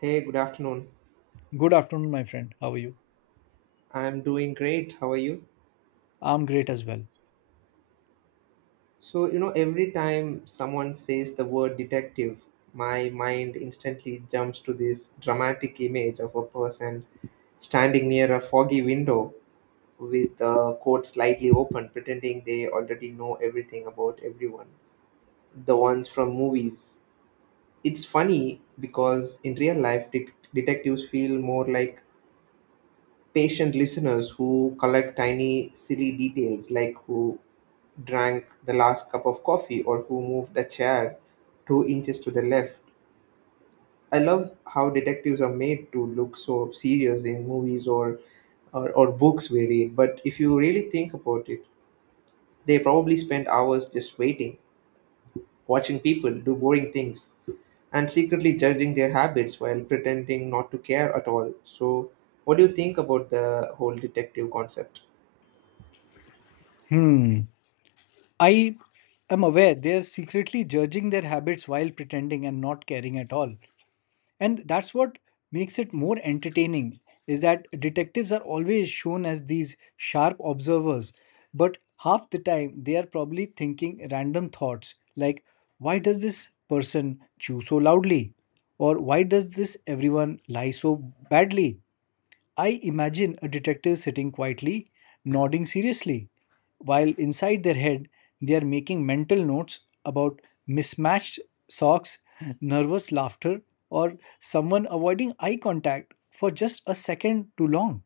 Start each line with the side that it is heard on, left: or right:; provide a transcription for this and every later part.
right: Hey, good afternoon.
left: Good afternoon, my friend. How are you?
right: I'm doing great. How are you?
left: I'm great as well.
right: So, every time someone says the word detective, my mind instantly jumps to this dramatic image of a person standing near a foggy window with the coat slightly open, pretending they already know everything about everyone. The ones from movies. It's funny because in real life, detectives feel more like patient listeners who collect tiny, silly details, like who drank the last cup of coffee or who moved a chair 2 inches to the left. I love how detectives are made to look so serious in movies or books we read, but if you really think about it, they probably spend hours just waiting, watching people do boring things, and secretly judging their habits while pretending not to care at all. So, what do you think about the whole detective concept?
left: Hmm. I am aware they're secretly judging their habits while pretending and not caring at all. And that's what makes it more entertaining is that detectives are always shown as these sharp observers, but half the time they are probably thinking random thoughts like why does this person chew so loudly or why does this everyone lie so badly. I imagine a detective sitting quietly, nodding seriously, while inside their head they are making mental notes about mismatched socks, nervous laughter, or someone avoiding eye contact for just a second too long.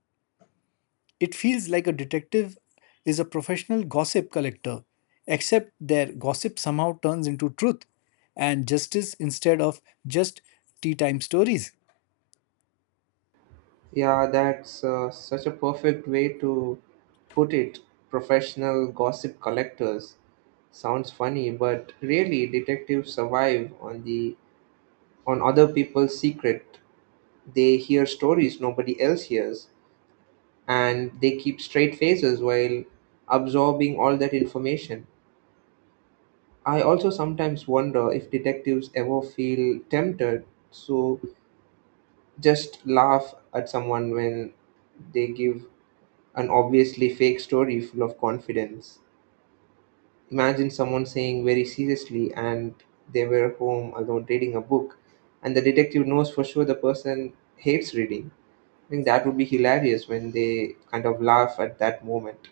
left: It feels like a detective is a professional gossip collector, except their gossip somehow turns into truth and justice instead of just tea time stories.
right: Yeah, that's such a perfect way to put it. Professional gossip collectors. Sounds funny, but really detectives survive on other people's secret. They hear stories nobody else hears and they keep straight faces while absorbing all that information. I also sometimes wonder if detectives ever feel tempted to just laugh at someone when they give an obviously fake story full of confidence. Imagine someone saying very seriously, and they were home alone reading a book, and the detective knows for sure the person hates reading. I think that would be hilarious when they kind of laugh at that moment.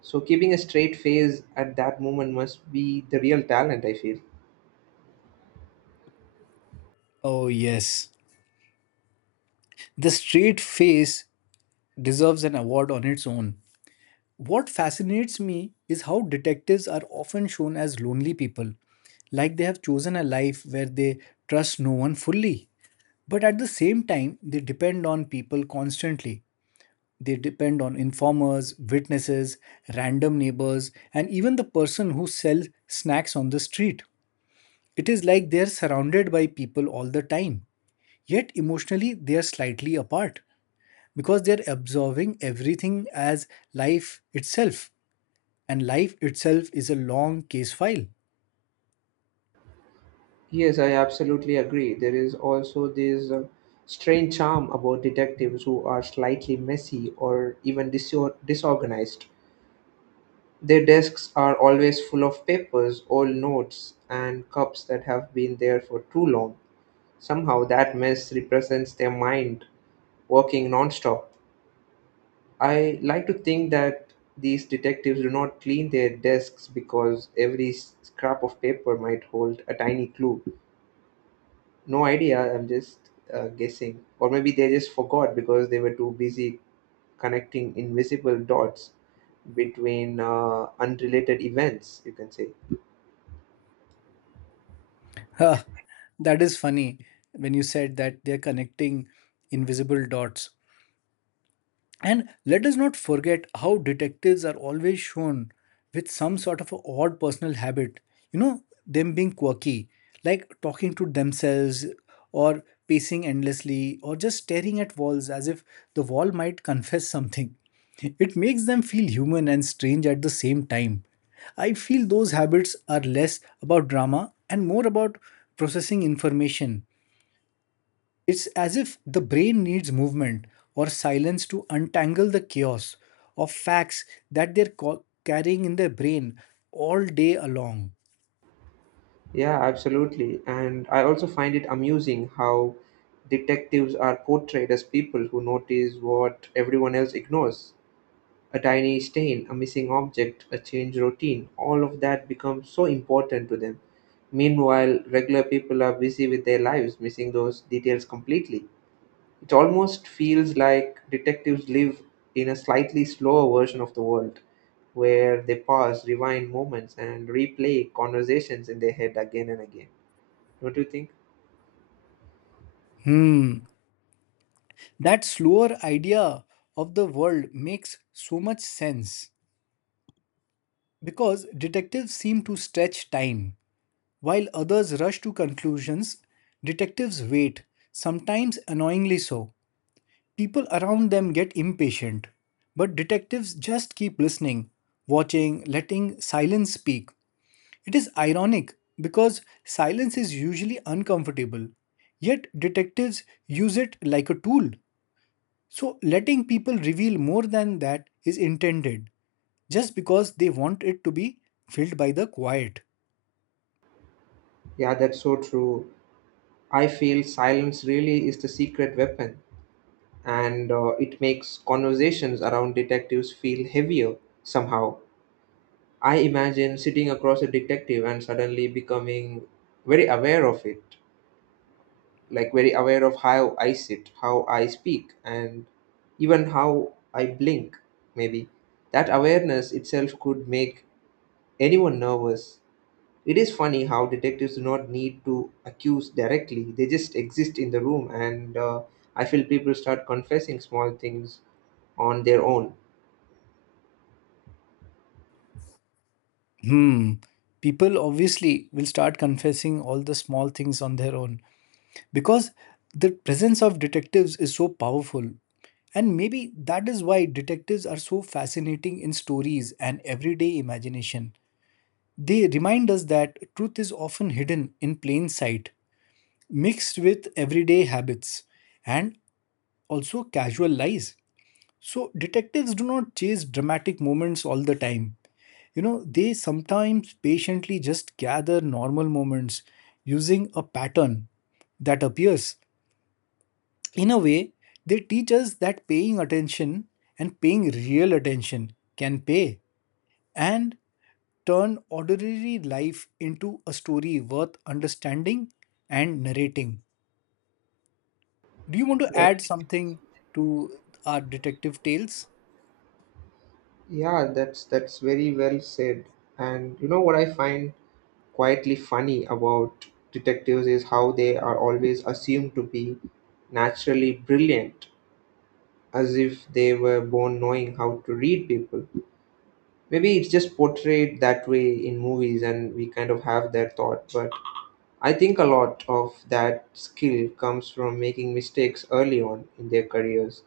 right: So, keeping a straight face at that moment must be the real talent, I feel.
left: Oh, yes. The straight face deserves an award on its own. What fascinates me is how detectives are often shown as lonely people, like they have chosen a life where they trust no one fully. But at the same time, they depend on people constantly. They depend on informers, witnesses, random neighbors, and even the person who sells snacks on the street. It is like they are surrounded by people all the time, yet emotionally they are slightly apart because they're absorbing everything as life itself, and life itself is a long case file.
right: Yes, I absolutely agree. There is also this strange charm about detectives who are slightly messy or even disorganized. Their desks are always full of papers, old notes, and cups that have been there for too long. Somehow, that mess represents their mind working nonstop. I like to think that these detectives do not clean their desks because every scrap of paper might hold a tiny clue. No idea, I'm just guessing. Or maybe they just forgot because they were too busy connecting invisible dots between unrelated events, you can say.
left: Huh, that is funny when you said that they're connecting invisible dots. And let us not forget how detectives are always shown with some sort of a odd personal habit. You know, them being quirky, like talking to themselves or pacing endlessly or just staring at walls as if the wall might confess something. It makes them feel human and strange at the same time. I feel those habits are less about drama and more about processing information. It's as if the brain needs movement or silence to untangle the chaos of facts that they're carrying in their brain all day along.
right: Yeah, absolutely. And I also find it amusing how detectives are portrayed as people who notice what everyone else ignores. A tiny stain, a missing object, a change routine, all of that becomes so important to them. Meanwhile, regular people are busy with their lives, missing those details completely. It almost feels like detectives live in a slightly slower version of the world, where they pause, rewind moments, and replay conversations in their head again and again. What do you think?
left: Hmm, that slower idea of the world makes so much sense because detectives seem to stretch time. While others rush to conclusions, detectives wait, sometimes annoyingly so. People around them get impatient, but detectives just keep listening, watching, letting silence speak. It is ironic because silence is usually uncomfortable, yet detectives use it like a tool. So, letting people reveal more than that is intended just because they want it to be filled by the quiet.
right: Yeah, that's so true. I feel silence really is the secret weapon, and it makes conversations around detectives feel heavier somehow. I imagine sitting across a detective and suddenly becoming very aware of it, like very aware of how I sit, how I speak, and even how I blink, maybe. That awareness itself could make anyone nervous. It is funny how detectives do not need to accuse directly, they just exist in the room, and I feel people start confessing small things on their own.
left: Hmm, people obviously will start confessing all the small things on their own because the presence of detectives is so powerful. And maybe that is why detectives are so fascinating in stories and everyday imagination. They remind us that truth is often hidden in plain sight, mixed with everyday habits and also casual lies. So, detectives do not chase dramatic moments all the time. You know, they sometimes patiently just gather normal moments using a pattern that appears. In a way, they teach us that paying attention and paying real attention can pay and turn ordinary life into a story worth understanding and narrating. Do you want to
right: That,
left: add something to our detective tales?
right: yeah, that's very well said. And you know what I find quietly funny about detectives is how they are always assumed to be naturally brilliant, as if they were born knowing how to read people. Maybe it's just portrayed that way in movies, and we kind of have their thought, but I think a lot of that skill comes from making mistakes early on in their careers,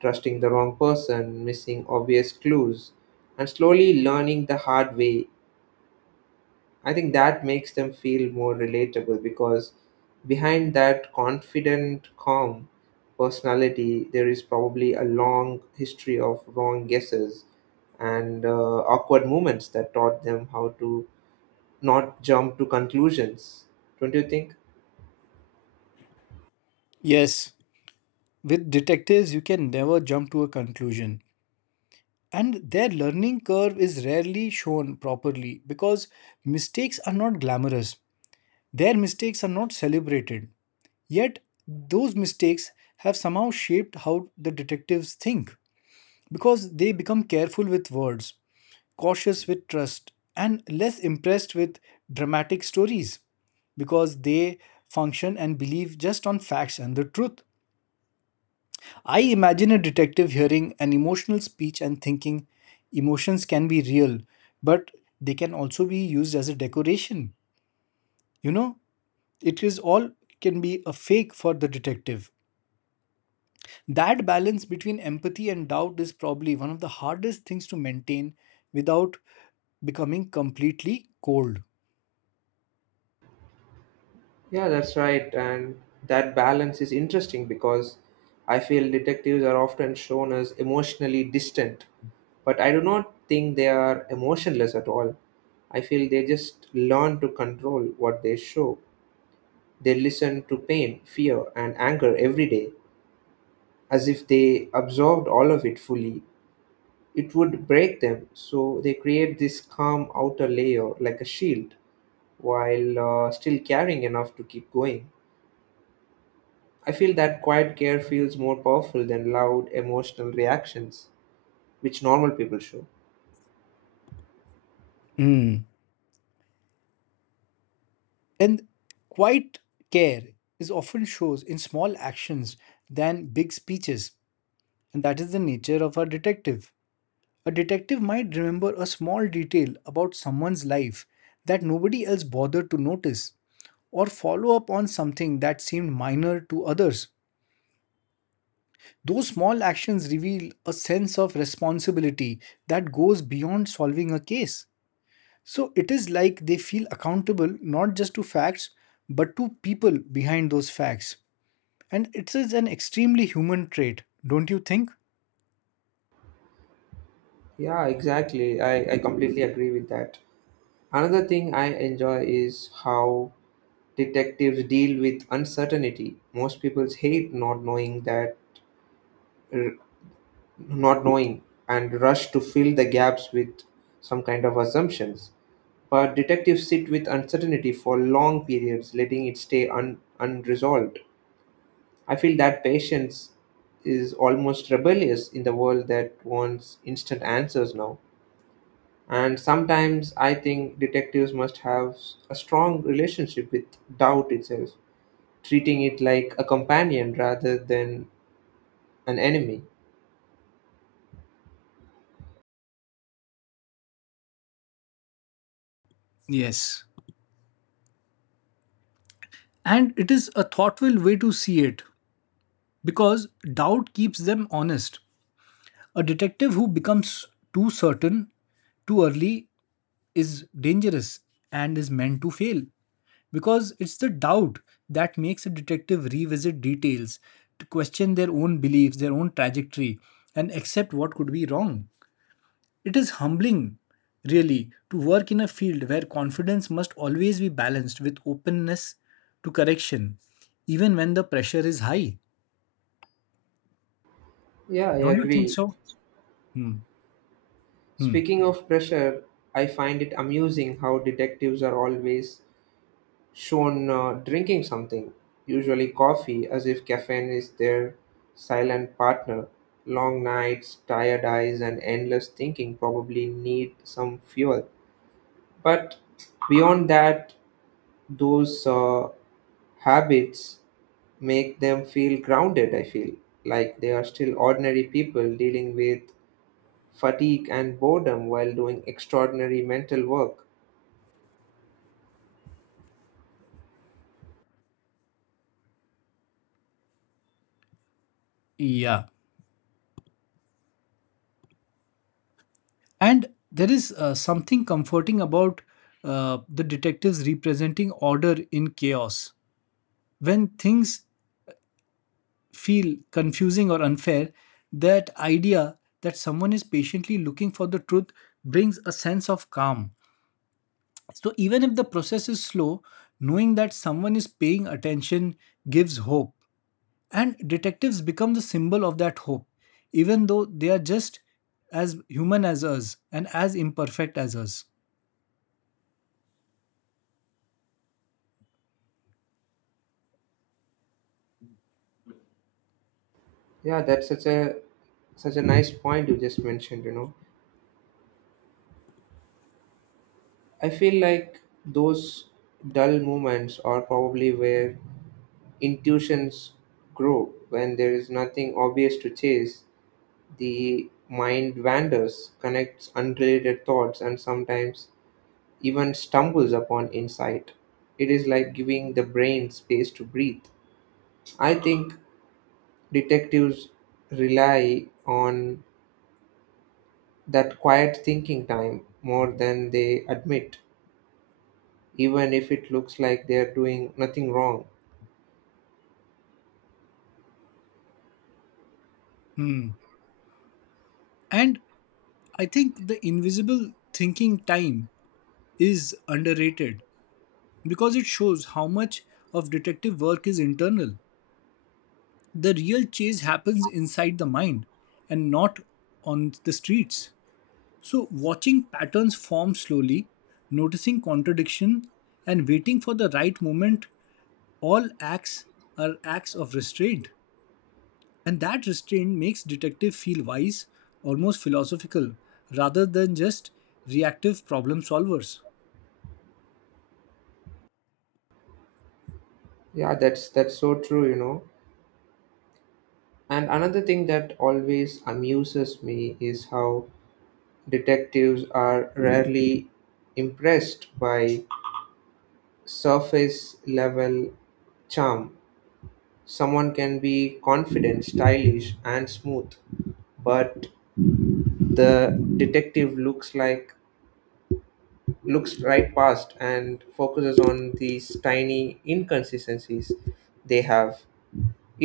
right: trusting the wrong person, missing obvious clues, and slowly learning the hard way. I think that makes them feel more relatable because behind that confident, calm personality, there is probably a long history of wrong guesses and awkward moments that taught them how to not jump to conclusions. Don't you think?
left: Yes, with detectives, you can never jump to a conclusion. And their learning curve is rarely shown properly because mistakes are not glamorous. Their mistakes are not celebrated. Yet, those mistakes have somehow shaped how the detectives think because they become careful with words, cautious with trust, and less impressed with dramatic stories because they function and believe just on facts and the truth. I imagine a detective hearing an emotional speech and thinking emotions can be real, but they can also be used as a decoration. You know, it is all can be a fake for the detective. That balance between empathy and doubt is probably one of the hardest things to maintain without becoming completely cold.
right: Yeah, that's right. And that balance is interesting because I feel detectives are often shown as emotionally distant, but I do not think they are emotionless at all. I feel they just learn to control what they show. They listen to pain, fear, and anger every day as if they absorbed all of it fully. It would break them, so they create this calm outer layer like a shield while still caring enough to keep going. I feel that quiet care feels more powerful than loud emotional reactions, which normal people show.
left: Mm. And quiet care is often shows in small actions than big speeches. And that is the nature of a detective. A detective might remember a small detail about someone's life that nobody else bothered to notice, or follow up on something that seemed minor to others. Those small actions reveal a sense of responsibility that goes beyond solving a case. So it is like they feel accountable not just to facts, but to people behind those facts. And it is an extremely human trait, don't you think?
right: Yeah, exactly. I completely agree with that. Another thing I enjoy is how detectives deal with uncertainty. Most people hate not knowing that, r- not knowing, and rush to fill the gaps with some kind of assumptions. But detectives sit with uncertainty for long periods, letting it stay unresolved. I feel that patience is almost rebellious in the world that wants instant answers now. And sometimes I think detectives must have a strong relationship with doubt itself, treating it like a companion rather than an enemy.
left: Yes. And it is a thoughtful way to see it because doubt keeps them honest. A detective who becomes too certain too early is dangerous and is meant to fail, because it's the doubt that makes a detective revisit details, to question their own beliefs, their own trajectory, and accept what could be wrong. It is humbling, really, to work in a field where confidence must always be balanced with openness to correction, even when the pressure is high.
right: Yeah, I
left: Don't you think
right: agree.
left: so? Hmm. Hmm.
right: Speaking of pressure, I find it amusing how detectives are always shown drinking something, usually coffee, as if caffeine is their silent partner. Long nights, tired eyes, and endless thinking probably need some fuel. But beyond that, those habits make them feel grounded, I feel like they are still ordinary people dealing with fatigue and boredom while doing extraordinary mental work.
left: Yeah. And there is something comforting about the detectives representing order in chaos. When things feel confusing or unfair, that idea that someone is patiently looking for the truth brings a sense of calm. So, even if the process is slow, knowing that someone is paying attention gives hope. And detectives become the symbol of that hope, even though they are just as human as us and as imperfect as us.
right: Yeah, that's such a nice point you just mentioned. I feel like those dull moments are probably where intuitions grow. When there is nothing obvious to chase, the mind wanders, connects unrelated thoughts, and sometimes even stumbles upon insight. It is like giving the brain space to breathe. I think detectives rely on that quiet thinking time more than they admit, even if it looks like they are doing nothing wrong.
left: Hmm. And I think the invisible thinking time is underrated because it shows how much of detective work is internal. The real chase happens inside the mind and not on the streets. So, watching patterns form slowly, noticing contradiction, and waiting for the right moment all acts are acts of restraint. And that restraint makes detective feel wise, almost philosophical, rather than just reactive problem solvers.
right: Yeah, that's so true, you know. And another thing that always amuses me is how detectives are rarely impressed by surface level charm. Someone can be confident, stylish, and smooth, but the detective looks right past and focuses on these tiny inconsistencies they have.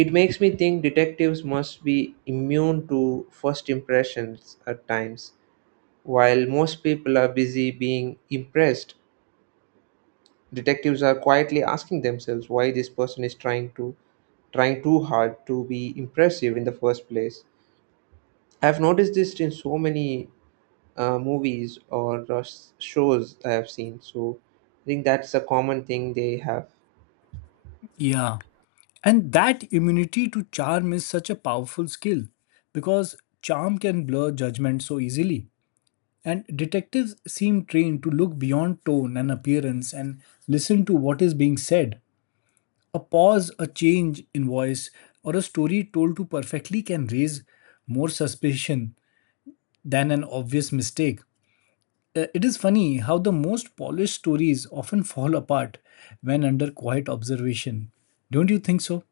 right: It makes me think detectives must be immune to first impressions at times. While most people are busy being impressed, detectives are quietly asking themselves why this person is trying too hard to be impressive in the first place. I've noticed this in so many movies or shows I have seen. So I think that's a common thing they have.
left: Yeah. And that immunity to charm is such a powerful skill because charm can blur judgment so easily. And detectives seem trained to look beyond tone and appearance and listen to what is being said. A pause, a change in voice, or a story told too perfectly can raise more suspicion than an obvious mistake. It is funny how the most polished stories often fall apart when under quiet observation. Don't you think so?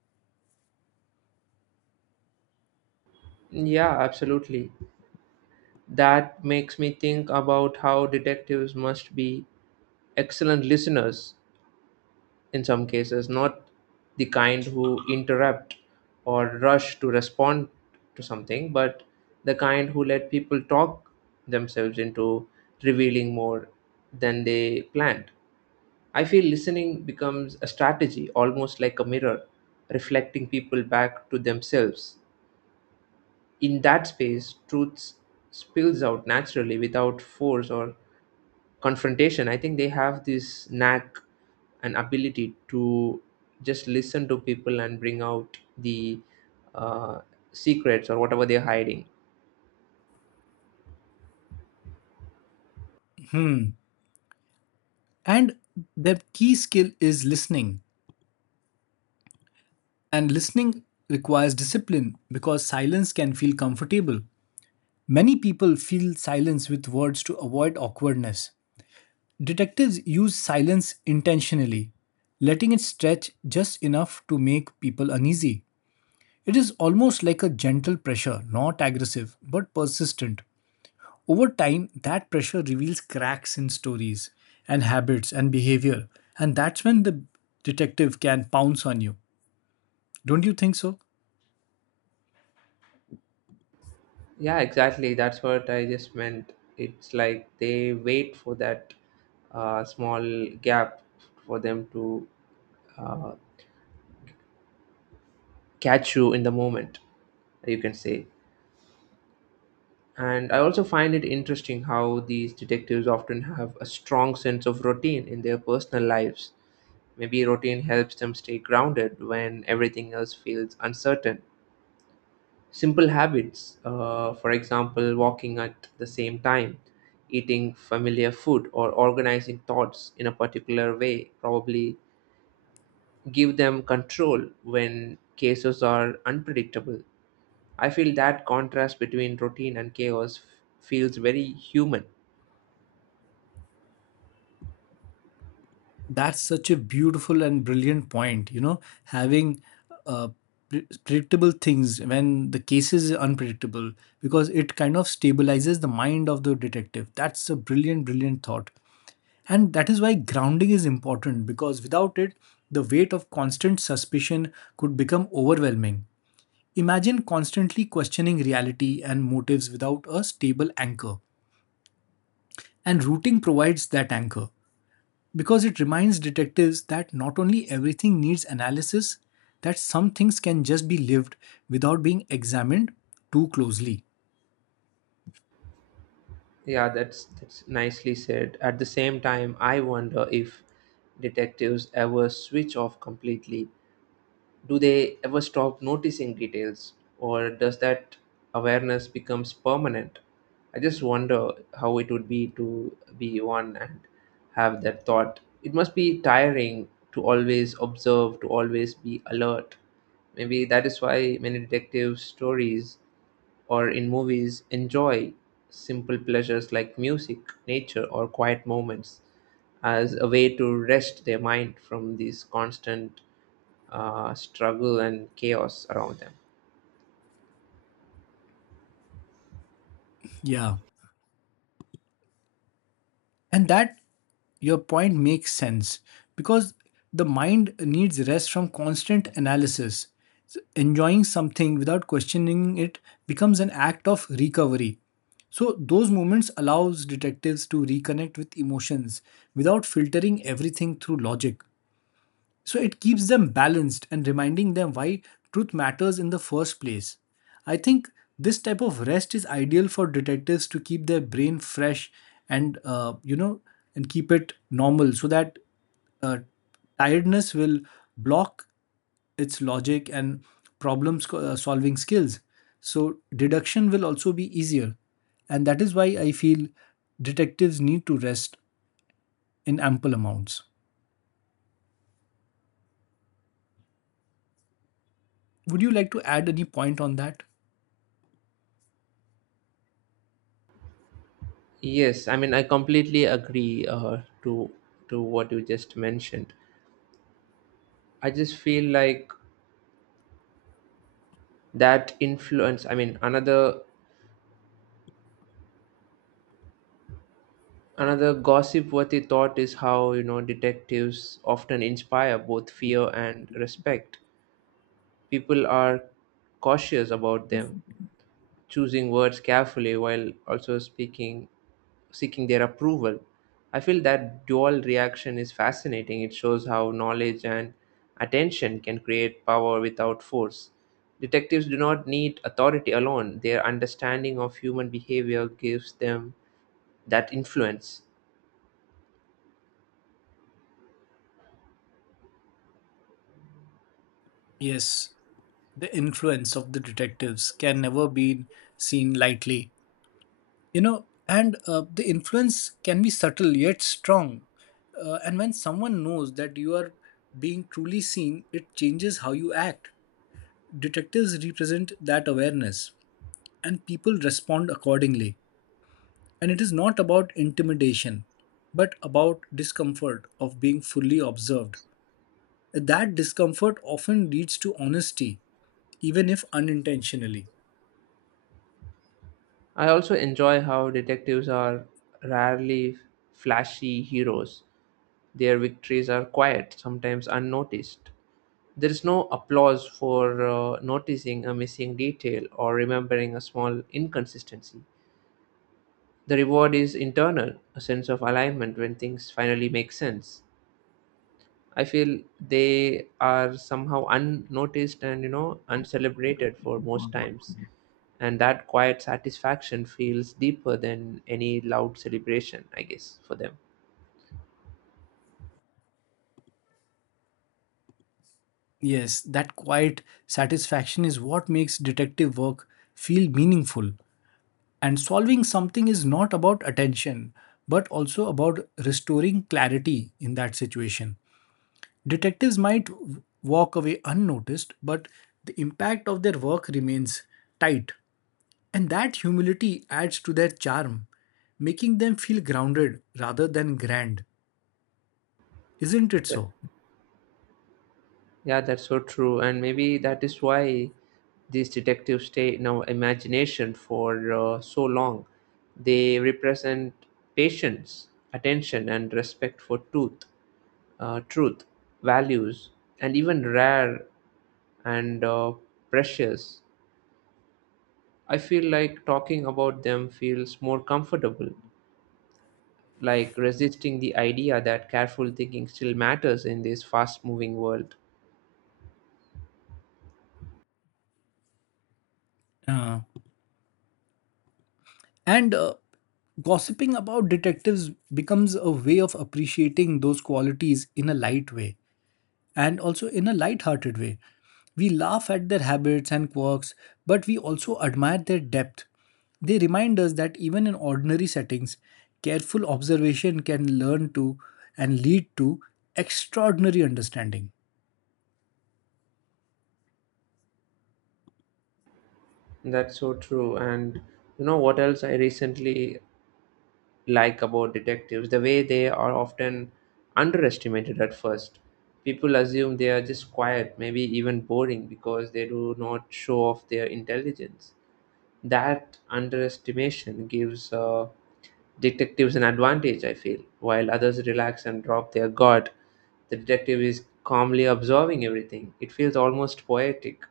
right: Yeah, absolutely. That makes me think about how detectives must be excellent listeners in some cases, not the kind who interrupt or rush to respond to something, but the kind who let people talk themselves into revealing more than they planned. I feel listening becomes a strategy, almost like a mirror, reflecting people back to themselves. In that space, truth spills out naturally without force or confrontation. I think they have this knack and ability to just listen to people and bring out the uh, secrets or whatever they're hiding.
left: And the key skill is listening. And listening requires discipline because silence can feel comfortable. Many people fill silence with words to avoid awkwardness. Detectives use silence intentionally, letting it stretch just enough to make people uneasy. It is almost like a gentle pressure, not aggressive, but persistent. Over time, that pressure reveals cracks in stories and habits and behavior, and that's when the detective can pounce on you. Don't you think so?
right: Yeah, exactly, that's what I just meant. It's like they wait for that small gap for them to uh, catch you in the moment, you can say. And I also find it interesting how these detectives often have a strong sense of routine in their personal lives. Maybe routine helps them stay grounded when everything else feels uncertain. Simple habits, for example, walking at the same time, eating familiar food, or organizing thoughts in a particular way, probably give them control when cases are unpredictable. I feel that contrast between routine and chaos feels very human.
left: That's such a beautiful and brilliant point. You know, having uh, predictable things when the case is unpredictable because it kind of stabilizes the mind of the detective. That's a brilliant, brilliant thought. And that is why grounding is important because without it, the weight of constant suspicion could become overwhelming. Imagine constantly questioning reality and motives without a stable anchor. And routing provides that anchor, because it reminds detectives that not only everything needs analysis, that some things can just be lived without being examined too closely.
right: Yeah, that's nicely said. At the same time, I wonder if detectives ever switch off completely. Do they ever stop noticing details, or does that awareness becomes permanent? I just wonder how it would be to be one and have that thought. It must be tiring to always observe, to always be alert. Maybe that is why many detective stories or in movies, enjoy simple pleasures like music, nature, or quiet moments as a way to rest their mind from this constant struggle and chaos around them.
left: Yeah. And that your point makes sense because the mind needs rest from constant analysis. So enjoying something without questioning it becomes an act of recovery. So those moments allows detectives to reconnect with emotions without filtering everything through logic. So it keeps them balanced and reminding them why truth matters in the first place. I think this type of rest is ideal for detectives to keep their brain fresh and you know and keep it normal so that uh, tiredness will block its logic and problem solving skills. So deduction will also be easier and that is why I feel detectives need to rest in ample amounts. Would you like to add any point on that?
right: Yes, I mean I completely agree to to what you just mentioned. I just feel like that influence. I mean another gossip worthy thought is how detectives often inspire both fear and respect. People are cautious about them, choosing words carefully while also speaking, seeking their approval. I feel that dual reaction is fascinating. It shows how knowledge and attention can create power without force. Detectives do not need authority alone, their understanding of human behavior gives them that influence.
left: Yes, the influence of the detectives can never be seen lightly. You know, and the influence can be subtle yet strong. And when someone knows that you are being truly seen, it changes how you act. Detectives represent that awareness, and people respond accordingly. And it is not about intimidation, but about discomfort of being fully observed. That discomfort often leads to honesty, even if unintentionally.
right: I also enjoy how detectives are rarely flashy heroes. Their victories are quiet, sometimes unnoticed. There is no applause for noticing a missing detail or remembering a small inconsistency. The reward is internal, a sense of alignment when things finally make sense. I feel they are somehow unnoticed and uncelebrated for most times, and that quiet satisfaction feels deeper than any loud celebration, I guess, for them.
left: Yes, that quiet satisfaction is what makes detective work feel meaningful. And solving something is not about attention, but also about restoring clarity in that situation. Detectives might walk away unnoticed, but the impact of their work remains tight. And that humility adds to their charm, making them feel grounded rather than grand. Isn't it so?
right: Yeah, that's so true. And maybe that is why these detectives stay in our imagination for so long. They represent patience, attention, and respect for truth, values, and even rare and precious. I feel like talking about them feels more comfortable, like resisting the idea that careful thinking still matters in this fast moving world.
left: Uh, and Gossiping about detectives becomes a way of appreciating those qualities in a light way and also in a light-hearted way. We laugh at their habits and quirks, but we also admire their depth. They remind us that even in ordinary settings, careful observation can learn to and lead to extraordinary understanding.
right: That's so true. And you know what else I recently like about detectives? The way they are often underestimated at first. People assume they are just quiet, maybe even boring, because they do not show off their intelligence. That underestimation gives detectives an advantage, I feel. While others relax and drop their guard, the detective is calmly observing everything. It feels almost poetic,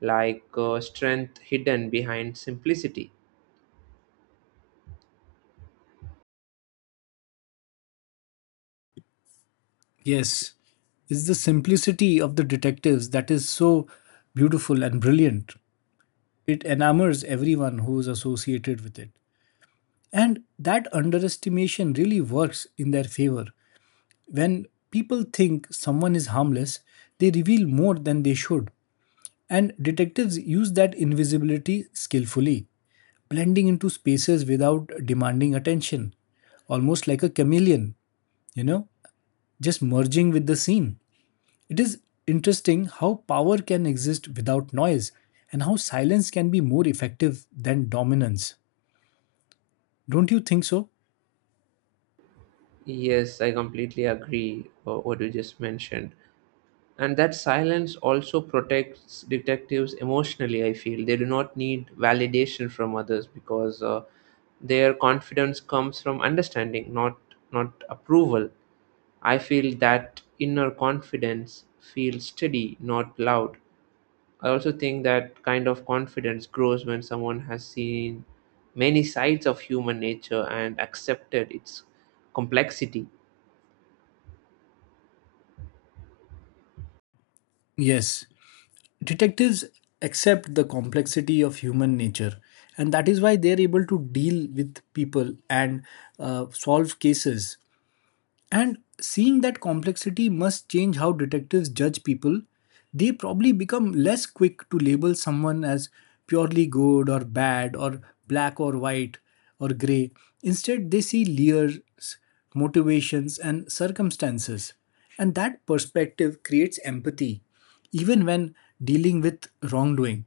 right: like strength hidden behind simplicity.
left: Yes, it's the simplicity of the detectives that is so beautiful and brilliant. It enamors everyone who is associated with it. And that underestimation really works in their favor. When people think someone is harmless, they reveal more than they should. And detectives use that invisibility skillfully, blending into spaces without demanding attention, almost like a chameleon, you know, just merging with the scene. It is interesting how power can exist without noise and how silence can be more effective than dominance. Don't you think so?
right: Yes, I completely agree what you just mentioned. And that silence also protects detectives emotionally. I feel they do not need validation from others because their confidence comes from understanding, not approval. I feel that inner confidence feels steady, not loud. I also think that kind of confidence grows when someone has seen many sides of human nature and accepted its complexity.
left: Yes, detectives accept the complexity of human nature and that is why they are able to deal with people and solve cases and seeing that complexity must change how detectives judge people. They probably become less quick to label someone as purely good or bad or black or white or grey. Instead, they see layers, motivations, and circumstances. And that perspective creates empathy, even when dealing with wrongdoing.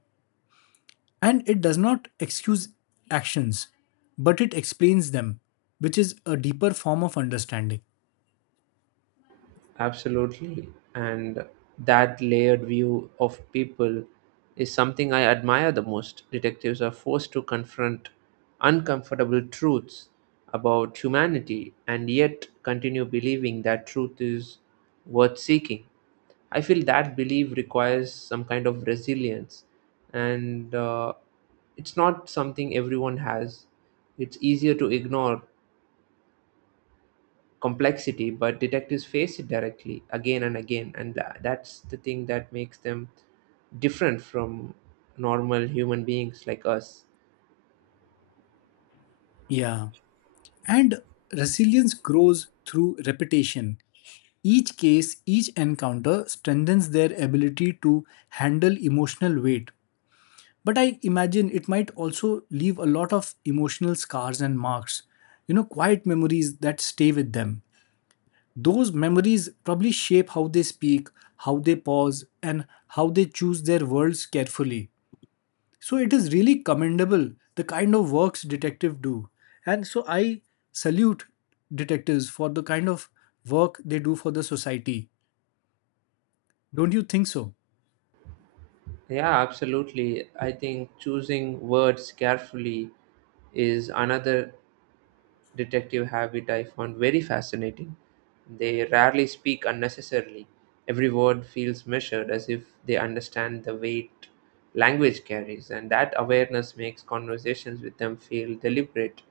left: And it does not excuse actions, but it explains them, which is a deeper form of understanding.
right: Absolutely. And that layered view of people is something I admire the most. Detectives are forced to confront uncomfortable truths about humanity and yet continue believing that truth is worth seeking. I feel that belief requires some kind of resilience, and it's not something everyone has. It's easier to ignore complexity, but detectives face it directly again and again, and that's the thing that makes them different from normal human beings like us.
left: Yeah. And resilience grows through repetition. Each case, each encounter strengthens their ability to handle emotional weight. But I imagine it might also leave a lot of emotional scars and marks, you know, quiet memories that stay with them. Those memories probably shape how they speak, how they pause, and how they choose their words carefully. So it is really commendable the kind of works detectives do. And so I salute detectives for the kind of work they do for the society. Don't you think so?
right: Yeah, absolutely, I think choosing words carefully is another detective habit I found very fascinating. They rarely speak unnecessarily. Every word feels measured as if they understand the weight language carries, and that awareness makes conversations with them feel deliberate,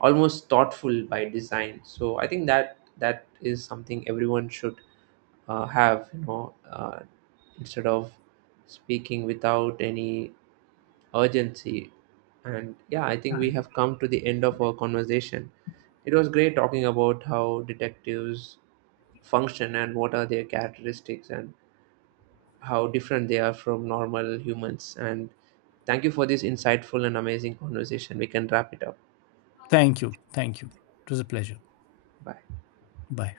right: almost thoughtful by design. So I think that that is something everyone should have, instead of speaking without any urgency. And yeah, I think we have come to the end of our conversation. It was great talking about how detectives function and what are their characteristics and how different they are from normal humans. And thank you for this insightful and amazing conversation. We can wrap it up.
left: Thank you. Thank you. It was a pleasure.
right: Bye.
left: Bye.